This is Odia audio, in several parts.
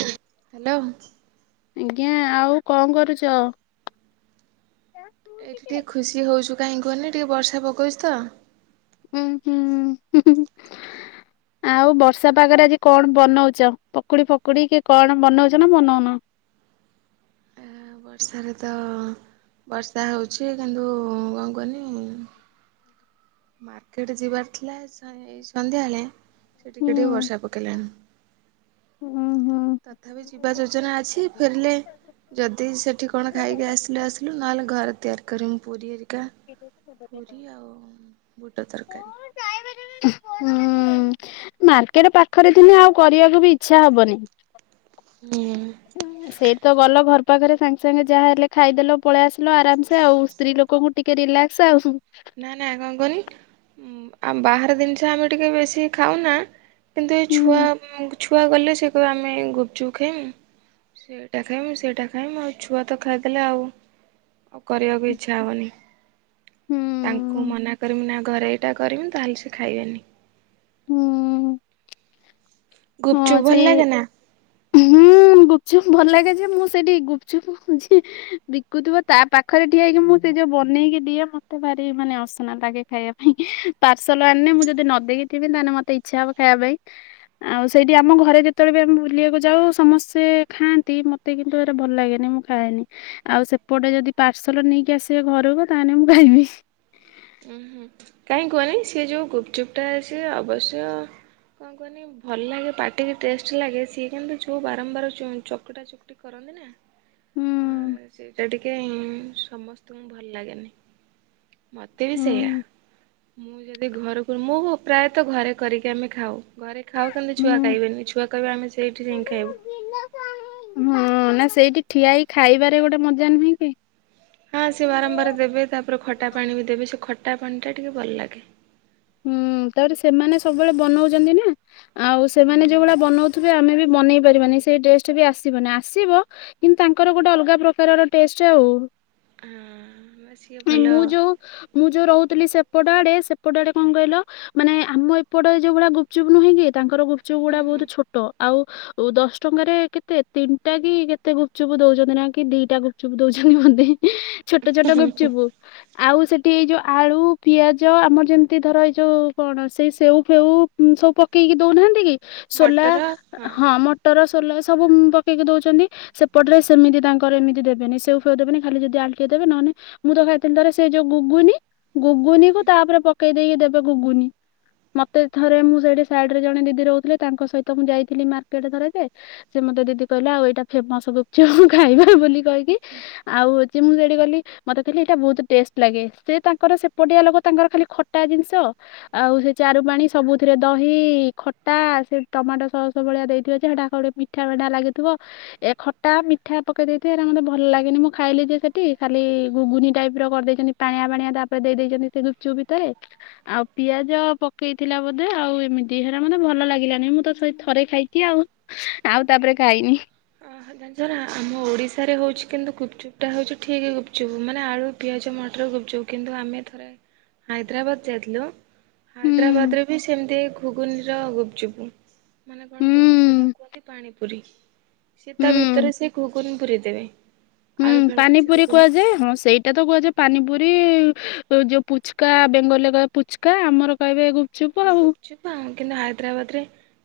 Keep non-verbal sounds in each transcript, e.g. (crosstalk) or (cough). ହ୍ୟାଲୋ। ଆଜ୍ଞା ଆଉ କଣ କରୁଛ? ଏଇଠି ଟିକେ ଖୁସି ହଉଚୁ କାହିକି କହିଲେ ଟିକେ ବର୍ଷା ପକଉଛି ତ। ଉହୁଁ, ହୁଁ ହୁଁ ହୁଁ। ଆଉ ବର୍ଷା ପାଗରେ ଆଜି କଣ ବନଉଛ ପକୁଡ଼ି ଫକୁଡ଼ି କି କଣ ବନଉଛ ନା ବନଉନ? ବର୍ଷାରେ ତ ବର୍ଷା ହେଉଛି କିନ୍ତୁ କଣ କୁହନି ମାର୍କେଟ ଯିବାର ଥିଲା ସା ଏଇ ସନ୍ଧ୍ୟାବେଳେ ସେ ଟିକେ ହୁଁ ଟିକେ ବର୍ଷା ପକେଇଲାଣି। ଉଁ ହୁଁ। ତଥାପି ଯିବା ଯୋଜନା ଅଛି ଫେରିଲେ ଯଦି ସେଠି କଣ ଖାଇକି ଆସିଲୁ ଆସିଲୁ ନହେଲେ ଘରେ ତିଆରି କରମୁ ପୁରୀ ହେରିକା। ପୁରି ଆଉ ବୁଟ ତରକାରୀ। ହୁଁ ମାର୍କେଟ ପାଖରେ ଥିନେ ଆଉ କରିବାକୁ ବି ଇଚ୍ଛା ହବନି। ହୁଁ। ସେଇ ତ ଗଲ ଘର ପାଖରେ ସାଙ୍ଗେ ସାଙ୍ଗେ ଯାହା ହେଲେ ଖାଇଦେଲ। ପଳେଇ ଆସିଲ ଆରାମସେ ଆଉ ସ୍ତ୍ରୀ ଲୋକଙ୍କୁ ଟିକେ ରିଲାକ୍ସ ଆଉ। ନା ନା କଣ କହୁନି ଆ ବାହାର ଜିନିଷ ଆମେ ଟିକେ ବେଶୀ ଖାଉନା। କିନ୍ତୁ ଏ ଛୁଆ ଛୁଆ ଗଲେ ସେ ଆମେ ଗୁପଚୁପ ଖାଇମୁ। ସେଇଟା ଖାଇମି ସେଇଟା ଖାଇମି ଆଉ ଛୁଆ ତ ଖାଇଦେଲେ ଆଉ। ଆଉ କରିବାକୁ ଇଚ୍ଛା ହବନି। ହୁଁ। ତାଙ୍କୁ ମନା କରମି ନା ଘରେ ଏଇଟା କରିବିନି ତାହେଲେ ସେ ଖାଇବେନି। ହୁଁ ହଁ ଗୁପଚୁପ୍ ଭଲ ସେଇ ଲାଗେ ନା ହୁଁ ଗୁପଚୁପ୍ ଭଲ ଲାଗେ ଯେ ମୁଁ ସେଠି ଗୁପଚୁପ୍ ଯି ବିକୁଥିବ ତା ପାଖରେ ଠିଆ ହେଇକି ମୁଁ ସେ ଯୋଉ ବନେଇକି ଦିଏ ମତେ ଭାରି ମାନେ ଅସନା ଲାଗେ। ଖାଇବା ପାଇଁ ପାର୍ସଲ ଆଣିଲେ ମୁଁ ଯଦି ନଦେଖିଥିବି ତାହେଲେ ମତେ ଇଚ୍ଛା ହବ ଖାଇବା ପାଇଁ। ଆଉ ସେଇଠି ଆମ ଘରେ ଯେତେବେଳେ ବି ଆମେ ବୁଲିବାକୁ ଯାଉ ସମସ୍ତେ ଖାଆନ୍ତି ମୋତେ କିନ୍ତୁ ଏରା ଭଲ ଲାଗେନି ମୁଁ ଖାଏନି ଆଉ ସେପଟେ ଯଦି ପାର୍ସଲ ନେଇକି ଆସିବେ ଘରକୁ ତାହେଲେ ମୁଁ ଖାଇବି। ଉଁ ହୁଁ କାହିଁ କୁହନି ସେ ଯୋଉ ଗୁପଚୁପ୍ ଟା ସେ ଅବଶ୍ୟ କଣ କୁହନି ଭଲ ଲାଗେ ପାଟିକି ଟେଷ୍ଟ ଲାଗେ ସିଏ କିନ୍ତୁ ଯୋଉ ବାରମ୍ବାର ଚକଟା ଚକଟି କରନ୍ତି ନା ଆ ହୁଁ ସେଇଟା ଟିକେ ସମସ୍ତଙ୍କୁ ଭଲ ଲାଗେନି। ମୋତେ ବି ହୁଁ ସେଇୟା ମୁଁ ଯଦି ଘରକୁ ମୁଁ ପ୍ରାୟତଃ ଘରେ କରିକି ଆମେ ଖାଉ। ଘରେ ଖାଉ କେନ୍ତ ଛୁଆ ହୁଁ। ଖାଇବେନି ଛୁଆ କହିବ ଆମେ ସେଇଠି ହିଁ ଖାଇବ। ହଁ ନା ସେଇଠି ଠିଆ ହେ ଖାଇବାରେ ଗୋଟେ ମଜା ନୁହେଁ କି? ହଁ ସେ ବାରମ୍ବାର ଦେବେ। ତାପରେ ଖଟା ପାଣି ବି ଦେବେ ସେ ଖଟା ପାଣି ଟା ଟିକେ ଭଲ ଲାଗେ। ହୁଁ ତାପରେ ସେମାନେ ସବୁବେଳେ ବନଉଛନ୍ତି ନା ଆଉ ସେମାନେ ହୁଁ ଯୋଉଭଳିଆ ବନଉ ତଥ ଆମେ ବି ବନେଇ ପାରିବାନି, ସେଇ ଟଡେଷ୍ଟ ବି ଆସିବନି ଆସିବ। କିନ୍ତୁ ତାଙ୍କର ଗୋଟେ ଅଲଗା ପ୍ରକାରର ଟେଷ୍ଟ ଆଉ। ହଁ ସିଏ ଭଲ ମୁଁ ଯୋଉ ମୁଁ ଯୋଉ ରହୁଥିଲି ସେପଟା ଆଡେ ସେପଟା ଆଡେ କଣ କହିଲ ମାନେ ଆମ ଏପଟେ ଯୋଉ ଗୁଡା ଗୁପଚୁପ ନୁହେଁ କି ତାଙ୍କର ଗୁପଚୁପ ହୁଁ ଗୁଡା ହୁଁ ବହୁତ ଛୋଟ ଆଉ ଦଶ ଟଙ୍କାରେ କେତେ ତିନିଟା କି କେତେ ଗୁପଚୁପ୍ ଦଉଛନ୍ତି ନା କି ଦିଟା ଗୁପ ଚୁପ ଦଉଛନ୍ତି ମତେ। ଛୋଟ ଛୋଟ ଗୁପଚୁପୁ ଆଉ ସେଠି ଏଇ ଯୋଉ ଆଳୁ ପିଆଜ ଆମର ଯେ ଏତି ଧର ଏଇ ଯୋଉ କଣ ସେଇ ସେଉ ଫେଉ ସବୁ ପକେଇକି ଦଉନାହାନ୍ତି କି? ସୋଲା ହଁ ମଟର ସୋଲା ସବୁ ପକେଇକି ଦଉଛନ୍ତି। ସେପଟେ ସେମି ତାର ଏମିତି ଦେବେନି ସେଉ ଫେ ଦେବେି ଖାଲି ଯି ଆଲଟିଆ ଦେବେ ନହେଁ ମୁଁ ତ ଖାଇଥିଲି ଧଥର ସେଇ ଯୋଉ ଗୁଗୁନି ଗୁଗୁନିକୁ ତାପରେ ପକେଇ ଦେଇକି ଦେବେ ଗୁଗୁନି। ମତେ ଥରେ ମୁଁ ସେଇଠି ସାଇଡ ରେ ଜଣେ ଦିଦି ରହୁଥିଲେ ତାଙ୍କ ସହିତ ମୁଁ ଯାଇଥିଲି ମାର୍କେଟ ଥରେ ଯେ ସେ ମତେ ଦିଦି କହିଲା ଆଉ ଏଇଟା ଫେମସ ଗଛ ଖାଇବା ବୋଲି କହିକି ଆଉ ଅଉଛି ମୁଁ ସେଠି ଗଲି, ମତେ କିଲି ଏଇଟା ବହୁତ ଟେଷ୍ଟ ଲାଗେ ସେ ତାଙ୍କର ସେପଟଆ ଲୋକ ତାଙ୍କର ଖାଲି ଖ କଟା ଜିନିଷ। ଆଉ ସେ ଚାରୁ ପାଣି ସବୁଥିରେ ଦହି ଖଟା ସେ ଟମାଟୋ ସସ ଭଳିଆ ଦେଇଥିବ ସେଟା ଗୋଟେ ମିଠା। (unintelligible) ଏ ଖଟା ମିଠା ପକେଇ ଦେଇଥ ହେ ମତେ ଭଲ ଲାଗେନି ମୁଁ ଖାଇଲି ଯେ ସେଠି ଖାଲି ଗୁଗୁନି ଟାଇପ ର କରିଦେଇଛନ୍ତି। ପାଣିଆ ପାଣିଆ ତାପରେ ଦେଇେଇଛନ୍ତି ସେ ଲୁପଚୁପ ଭିତରେ ଆଉ ପିଆଜ ପକେଇଥିଲା ବୋଧେ ଆଉ ଏମିତି ହେଟ ମୋତେ ଭଲ ଲାଗିଲାନି ମୁଁ ତ ସେ ଥରେ ଖାଇଛି ଆଉ ଆଉ ତାପରେ ଖାଇନି। ଅ ଜ ଆମ ଓଡିଶାରେ ହଉଛି କିନ୍ତୁ ଗୁପଚୁପ୍ ଟା ହଉଛି ଠିକ ଗୁପଚୁପ୍ ମାନେ ଆଳୁ ପିଆଜ ମଟର ଗୁପଜୁ। କିନ୍ତୁ ଆମେ ଥରେ ହାଇଦ୍ରାବାଦ ଯାଇଥିଲୁ ହୁଁ ହାଇଦ୍ରାବାଦରେ ବି ସେମିତି ଘୁଗୁନିର ଗୁପଚୁପୁ। ମାନେ କଣ କୁହନି ସେଟା ହୁଁ କୁହନ୍ତି ପାଣିପୁରୀ। ସେ ତା ହୁଁ ଭିତରେ ସେ ଘୁଗୁନି ପୁରେଇ ଦେବେ। ହୁଁ ଆଳୁ ଫାଳୁ କିଛି ପାନିପୁରୀ ଦେବେନି କୁହାଯାଏ। ହଁ ସେଇ ଏଇଟା ତ କୁହାଯା ପାନିପୁରୀ, ଯେଉଁ ପୁଚକା ବେଙ୍ଗଲରେ କହିବା ପୁଚକା। ଆମର କହିବେ ଗୁପଚୁପ ଆଉ (inaudible) ହଁ କିନ୍ତୁ ହାଇଦ୍ରାବାଦ ରେ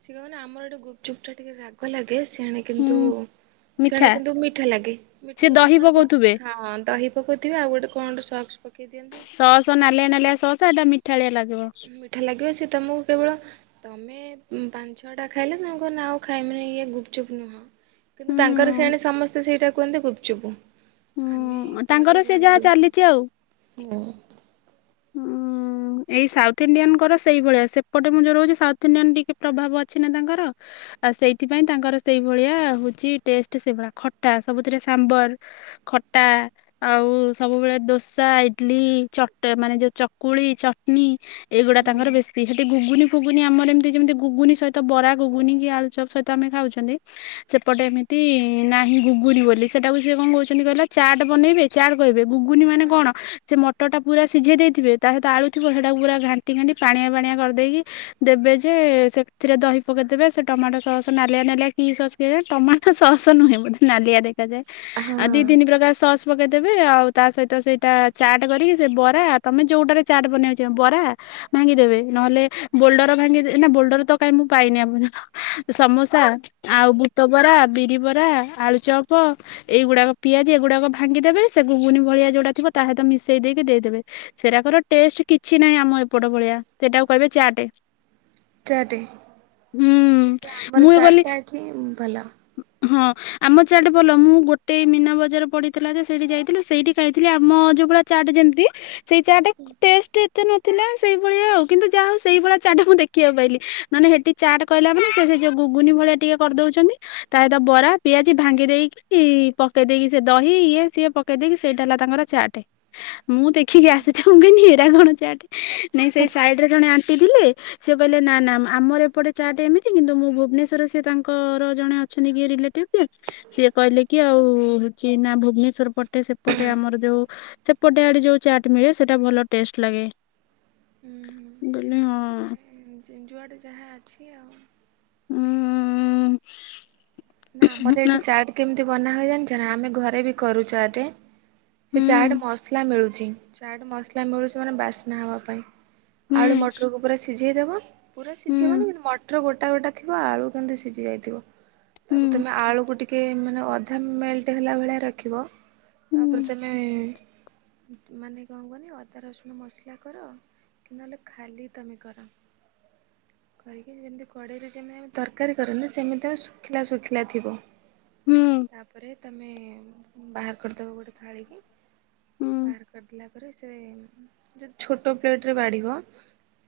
ସେଏ ମାନେ ଆମର ଏଠି ଗୁପଚୁପ୍ ଟା ଟିକେ ରାଗ ଲାଗେ। (unintelligible) ହୁଁ କିନ୍ତୁ ମିଠା ସେଣେ କିନ୍ତୁ ମିଠା ଲାଗେ, ସେ ମିଠା ଲାଗେ ଦହି କଣ ପାଇଁ? ପକଉଥିବେ ହଁ ଦହି ପକଉଥିବେ ଆଉ ଗୋଟେ କଣ ଗୋଟେ ସକ୍ସ ପକେଇ ଦିଅନ୍ତି। ସସ୍ ନାଲିଆ ନାଲିଆ ସସ୍ ଏଟା ମିଠାଳିଆ ଲାଗିବ। ମିଠା ଲାଗିବ ସେ ତମକୁ କେବଳ ତମେ ପାଞ୍ଚ ଛଅ ଟା ଖାଇଲେ, ତାଙ୍କ ନା ଆଉ ଖାଇ ମ ଇଏ ଗୁପଚୁପ୍ ନୁହଁ। କିନ୍ତୁ ହୁଁ ତାଙ୍କର ସେଣେ ସମସ୍ତେ ସେଇଟା କୁହନ୍ତି ଗୁପଚୁପୁ। ହୁଁ ତାଙ୍କର ସେ ଯାହା ଚାଲିଛି ଆଉ। (inaudible) (unintelligible) ହୁଁ ଏଇ ସାଉଥ ଇଣ୍ଡିଆନଙ୍କର ସେଇଭଳିଆ ସେପଟେ ମୁଁ ଜୋଉରହଉଛି ସାଉଥ ଇଣ୍ଡିଆନ୍ ଟିକେ ପ୍ରଭାବ ଅଛି ନା ତାଙ୍କର। ଆଉ ସେଇଥିପାଇଁ ତାଙ୍କର ସେଇଭଳିଆ ହଉଛି ଟେଷ୍ଟ ସେଇଭଳିଆ ଖଟା ସବୁଥିରେ ସାମ୍ବର ଖଟା ଆଉ ସବୁବେଳେ ଦୋସା ଇଡଲି ଚଟ ମାନେ ଯୋଉ ଚକୁଳି ଚଟନୀ ଏଇଗୁଡା ହୁଁ ତାଙ୍କର ବେଶୀ। ସେଠି ଗୁଗୁନି ଫୁଗୁନି ଆମର ଏମିତି ଯେମିତି ଗୁଗୁନ ସହିତ ବରା ଗୁଗୁନି କି ଆଳୁ ଚପ ସହିତ ଆମେ ଖାଉଛନ୍ତି ସେପଟେ ଏମିତି ନାହିଁ ଗୁଗୁନ ବୋଲି ସେଟାକୁ ସିଏ କଣ କହୁଛନ୍ତି କହିଲା ଚାଟ ବନେଇବେ ଚାର କହିବେ ଗୁଗୁନି ମାନେ କଣ ସେ ମଟରଟା ପୁରା ସିଝେଇ ଦେଇଥିବ ତା ସହିତ ଆଳୁ ଥିବ ସେଇଟା ପୁରା ଘାଣ୍ଟି ଘାଣ୍ଟି ପାଣିଆ ପାଣିଆ କରିଦେଇକି ଦେବେ ଯେ ସେଥିରେ ଦହି ପକେଇଦବେ ସେ ଟମାଟୋ ସସ୍ ନାଲିଆ ନାଲିଆ କି ସସ୍ ସେ ଟମାଟୋ ସସ୍ ନୁହେଁ ବୋଧେ ନାଲିଆ ଦେଖାଯାଏ ଆଉ ହଁ ଦି ତିନି ପ୍ରକାର ସସ୍ ପକେଇଦେବେ ଆଉ ତା ସହିତ ସେଇଟା ଚାଟ୍ କରିକି ବରା ତମେ ଯୋଉଟାରେ ଚାଟ ବନେଇଛ ବରା ଭାଙ୍ଗିଦେବେ ନହେଲେ ବୋଲଡର ଭାଙ୍ଗି ନା ବୋଲଡର ତ କାହିଁ ମୁଁ ପାଇନି ଆ ସମୋସା ଆଉ ବୁଟ ବରା ବିରି ବରା ଆଳୁ ଚପ। ଏଇଗୁଡାକ ପିଆଜି ଏଇଗୁଡାକ ଭାଙ୍ଗିଦବେ ସେୁଗୁନି ଭଳିଆ ଯୋଉଟା ଥିବ ତାସହିଁତ ମିଶେଇ ଦେଇକି ଦେଇଦ ସେଟାକର ଟେଷ୍ଟ କିଛି ନାହିଁ ଆମ ଏପଟ ଭଳିଆ ସେଟାକୁ କହିବେ ଚାଟ। ଚାଟ କେତେ ଆମ୍ବର ମୁଁ କହିଲି ଚାରଟା ଅଛି ଭଲ। ହଁ। ଆମ ଚାଟ ଭଲ ମୁଁ ଗୋଟେ ମୀନା ବଜାର ପଡିଥିଲା ଯେ ସେଇଠି ଯାଇଥିଲୁ ସେଇଠି ଖାଇଥିଲି ଆମ ଯୋଉ ଭଳି ଚାଟ ଯେ ସେଇ ଚା ଟା ଏତେ ନଥିଲା ସେଇଭଳିଆ ଆଉ କିନ୍ତୁ ଯାହା ହଉ ସେଇ ଭଳିଆ ଚାଟ ମୁଁ ଦେଖିବାକୁ ପାଇଲି ମାନେ ହେଠିକ। ଚାଟ୍ କହିଲା ମାନ ସେ ଯଉ ଗୁଗୁନି ଭଳିଆ ଟିକେ କରିଦଉଛନ୍ତି ତା ସହିତ ବରା ପିଆଜ ଭାଙ୍ଗି ଦେଇକି ହଁ ପକେଇ ଦେଇେଇକି ସେ ଦହି ଇଏ ସିଏ ପକେଇ ଦେଇେଇକି ସେଇଟା ହେଲା ତାଙ୍କର ଚାଟ। (unintelligible) ମୁଁ ଦେଖିକି ଆସିଛି ମୁଁ କି ହରାଗଣଚ ନାଇଁ ସେଇ ସାଇଡ ରେ ଜଣେ ଆଣ୍ଟି ଥିଲେ। ସେ କହିଲେ ନା ନା ଆମର ଏପଟେ ଚାଟେ ଏମିତି କିନ୍ତୁ ମୁଁ ଭୁବନେଶ୍ୱରରେ ସେ ତାଙ୍କର ଜଣେ ଅଛନ୍ତି କିଏ ରିଲେଟିଭ୍। ସିଏ କହିଲେ କି ଆଉ ହଉଛି ନା ଭୁବନେଶ୍ଵର ପଟେ ସେପଟେ ଆମର ଯୋଉ ଟେ ଆଡେ ଯୋଉ ଚାଟ ମିଳେ ସେଟା ଭଲ ଟେଷ୍ଟ ଲାଗେଇ ହଁ। ଯେଜୁଆଡ଼େ ଯାହା ଅଛି ଆଉ। ହୁଁ। ନା ଆମର ଏଠି ଚାଟ କେମିତି ବନା ହୁଏ ଜାଣିଛ ଆମେ ଘରେ ବି କରୁ ଚାଟ। ସେ ଚାଟ ହୁଁ ମସଲା ମିଳୁଛି ଚାଟ ମସଲା ମିଳୁଛି ମାନେ ବାସ୍ନା ହବା ପାଇଁ। ଆଳୁ ମଟରକୁ ପୁରା ସିଝେଇଦବ ପୁରା ହୁଁ ସିଝେଇବନି କିନ୍ତୁ ମଟର ଗୋଟା ଗୋଟା। ଥିବ ଆଳୁ କିନ୍ତୁ ସିଝି ଯାଇଥିବ। ହୁଁ ତାକୁ ତମେ ଆଳୁକୁ ଟିକେ ମାନେ ଅଧା ମେଲ୍ଟ ହେଲା ଭଳିଆ ରଖିବ। ହୁଁ ତାପରେ ତମେ ମାନେ କଣ କହନି ଅଦା ରସୁଣ ମସଲା କର। କି ନହେଲେ ଖାଲି ତମେ କର। କରିକି ଯେମିତି କଡ଼େଇରେ ଯେମିତିତି ତରକାରୀ କରନ୍ତି ସେମିତି। ଶୁଖିଲା ଶୁଖିଲା ଥିବ ହୁଁ ତାପରେ ତମେ ବାହାର କରିଦେବ ଗୋଟେ ଥାଳିକି ହୁଁ ବାହାର କରିଦେଲା। ତା ସେ ଯଦି ଛୋଟ ପ୍ଳେଟରେ ବାଢିବ।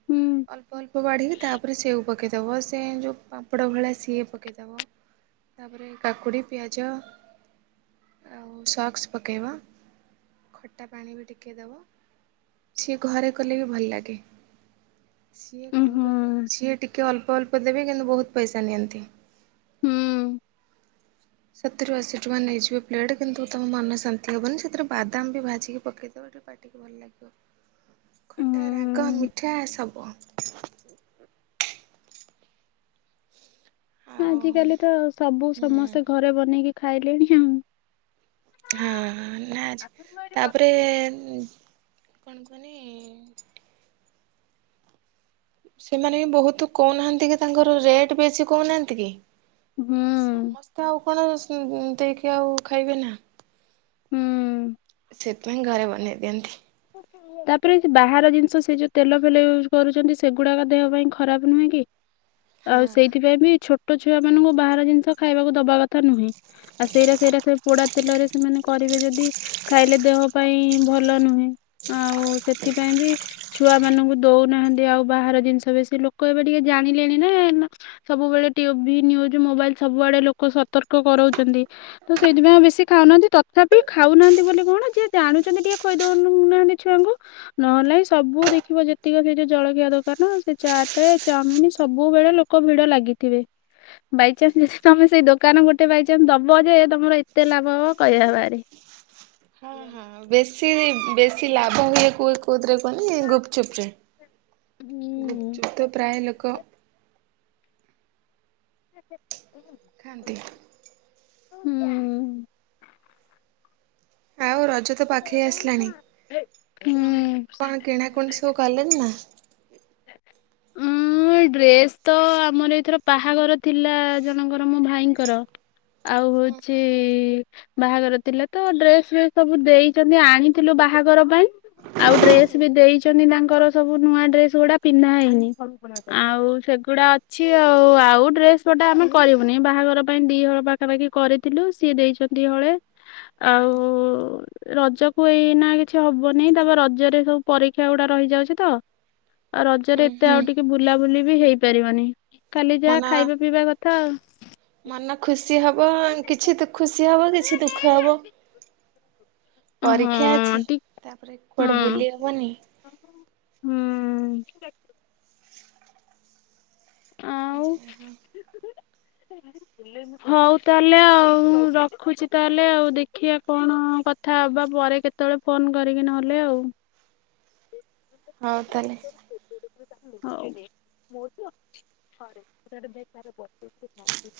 ହୁଁ ଅଳ୍ପ ଅଳ୍ପ ବାଢିକି ତାପରେ ସେଉ ପକାଇଦେବ ସେ ଯେଉଁ ପାମ୍ପଡ଼ ଭଳି ସିଏ ପକାଇଦେବ। ତାପରେ କାକୁଡ଼ି ପିଆଜ। ଆଉ ସକ୍ସ ପକେଇବା ଖଟା ପାଣି ବି ଟିକଏ ଦେବା। ସିଏ ଘରେ କଲେ ବି ଭଲ ଲାଗେ। ସିଏ ହୁଁ କଣ କୁହନ ସିଏ ଟିକଏ ଅଳ୍ପ ଅଳ୍ପ ଦେବେ କିନ୍ତୁ ବହୁତ ପଇସା ନିଅନ୍ତି। ହୁଁ ସତରୁ ଅଶୀ ଟଙ୍କା ନେଇଯିବେ ପ୍ଲେଟ୍ କିନ୍ତୁ ତମ ମନ ଶାନ୍ତି ହବନି ସେଥିରେ ବାଦାମ ବି ଭାଜିକି ପକେଇଦବ ଟିକେ। ଟିକେ ଭଲ ଲାଗିବ ହୁଁ ଖଟା ରାଗ ହୁଁ ମିଠା ସବୁ ଆଉ ଆଜିକାଲି ତ ସବୁ ହୁଁ ସମସ୍ତେ ଘରେ ବନେଇକି ଖାଇଲେଣି ଆଉ ହଁ ହଁ ଆଜି ତାପରେ କଣ କୁହନି? ସେମାନେ ବି ବହୁତ କହୁନାହାନ୍ତି କି ତାଙ୍କର ରେଟ୍ ବେଶୀ କହୁନାହାନ୍ତି କି? ହୁଁ ସମସ୍ତେ ଆଉ କଣ ଦେଇକି ଆଉ ଖାଇବେ ନା? ହୁଁ। ସେଥିପାଇଁ ଘରେ ବନେଇ ଦିଅନ୍ତି। ତାପରେ ବାହାର ଜିନିଷ ସେ ଯୋଉ ତେଲ ଫେଲ ୟୁଜ୍ କରୁଛନ୍ତି ସେଗୁଡାକ ଦେହ ପାଇଁ ଖରାପ ନୁହେଁ କି? ହଁ ଆଉ ସେଇଥିପାଇଁ ବି ଛୋଟଛୁଆ ମାନଙ୍କୁ ବାହାର ଜିନିଷ ଖାଇବାକୁ ଦବାକଥା ନୁହେଁ ଆଉ ସେଇଟା ସେଇଟା ସେ ପୋଡା ତେଲରେ ସେମାନେ କରିବେ ଯଦି ଖାଇଲେ ଦେହ ପାଇଁ ଭଲ ନୁହେଁ ଆଉ ସେଥିପାଇଁ ବି ଛୁଆମାନଙ୍କୁ ଦଉନାହାନ୍ତି ଆଉ ବାହାର ଜିନିଷ ବେଶୀ ଲୋକ ଏବେ ଟିକେ ଜାଣିଲେଣି ନା। ସବୁବେଳେ ଟିଭି ନ୍ୟୁଜ ମୋବାଇଲ ସବୁଆଡେ ଲୋକ ସତର୍କ କରାଉଛନ୍ତି। ତ ସେଇଥିପାଇଁ ଆଉ ବେଶୀ ଖାଉନାହାନ୍ତି ତଥାପି ଖାଉନାହାନ୍ତି ବୋଲି କଣ ଯିଏ ଜାଣୁଛନ୍ତି ଟିକେ ଖୋଇ ଦଉନି ନାଆନ୍ତି ଛୁଆଙ୍କୁ। ନହେଲେ ନାଇଁ ସବୁ ଦେଖିବ ଯେତିକି ସେ ଯୋଉ ଜଳଖିଆ ଦୋକାନ ସେ ଚାଟ ଚାଉମିନ ସବୁବେଳେ ଲୋ ଲୋକଭିଡ଼ ଲାଗିଥିବେ। ବାଇଚାନ୍ସ ଯିଏ ତମେ ସେଇ ଦୋକାନ ଗୋଟେ ବାଇଚାନ୍ସ ଦବ ଯେ ତମର ଏତେ ଲାଭ ହବ କହିବା ବାହାରେ। ହଁ ହଁ ବେଶୀ ବେଶୀ ଲାଭ ହୁଏ କୋଉ କୋଉଥିରେ କୁହନି ଗୁପଚୁପରେ। ହୁଁ। ଗୁପଚୁପ ତ ପ୍ରାୟ ଲୋକ ହୁଁ ହୁଁ ଖାଆନ୍ତି। ହୁଁ। ଆଉ ରଜ ତ ପାଖେଇ ଆସିଲାଣି କଣ ହୁଁ। କଣ କିଣା କୁଣି ସ ତୁ ଗଲେ ନା। ହଁ ଡ୍ରେସ ତ ଆମର ଏଇଥର ବାହାଘର ଥିଲା ଜଣଙ୍କର ମୋ ଭାଇଙ୍କର। ଆଉ ହଉଚି ବାହାଘର ଥିଲା ତ ଡ୍ରେସ ଫେସ୍ ସବୁ ଦେଇଛନ୍ତି ଆଣିଥିଲୁ ବାହାଘର ପାଇଁ ଆଉ ଡ୍ରେସ ବି ଦେଇଛନ୍ତି ତାଙ୍କର ସବୁ ନୂଆ ଡ୍ରେସ ଗୁଡା ପିନ୍ଧା ହେଇନି। ଆଉ ସେଗୁଡା ଅଛି ଆଉ ଆଉ ଡ୍ରେସପଟା ଆମେ କରିବୁନି ବାହାଘର ପାଇଁ ଦି ହଳ ପା ପାଖାପାଖି କରିଥିଲୁ ସିଏ ଦେଇଛନ୍ତି ହଳେ ଆଉ ରଜକୁ ଏଇନା କିଛି ହବନି ତାପରେ ରଜରେ ସବୁ ପରୀକ୍ଷା ଗୁଡା ରହିଯାଉଛି ତ ଆଉ ରଜରେ ହୁଁ ଏତେ ହୁଁ ଆଉ ଟିକେ ବୁଲାବୁଲି ବି ହେଇପାରିବନି ଖାଲି ମନ ଯାହା ଖାଇବା ପିଇବା କଥା। ମନ ଖୁସି ହବ କିଛି ଖୁସି ହବ କିଛି ଦୁଃଖ ହବ। ଆଉ ପରୀକ୍ଷା ଅଛି ହଁ ଟି ତାପରେ କୁଆଡେ ହଁ। ବୁଲି ହବନାହିଁ। ହୁଁ। ଆଉ ଯେ ହ। ହଉ ତାହେଲେ ଆଉ ରଖୁଛି ତାହେଲେ ଆଉ ଦେଖିବା କଣ କ କଥା ହବା ପରେ କେତେବେଳେ ଫୋନ କରିକି ନହେଲେ ଆଉ ହଉ ତାଲେ। ହଉ।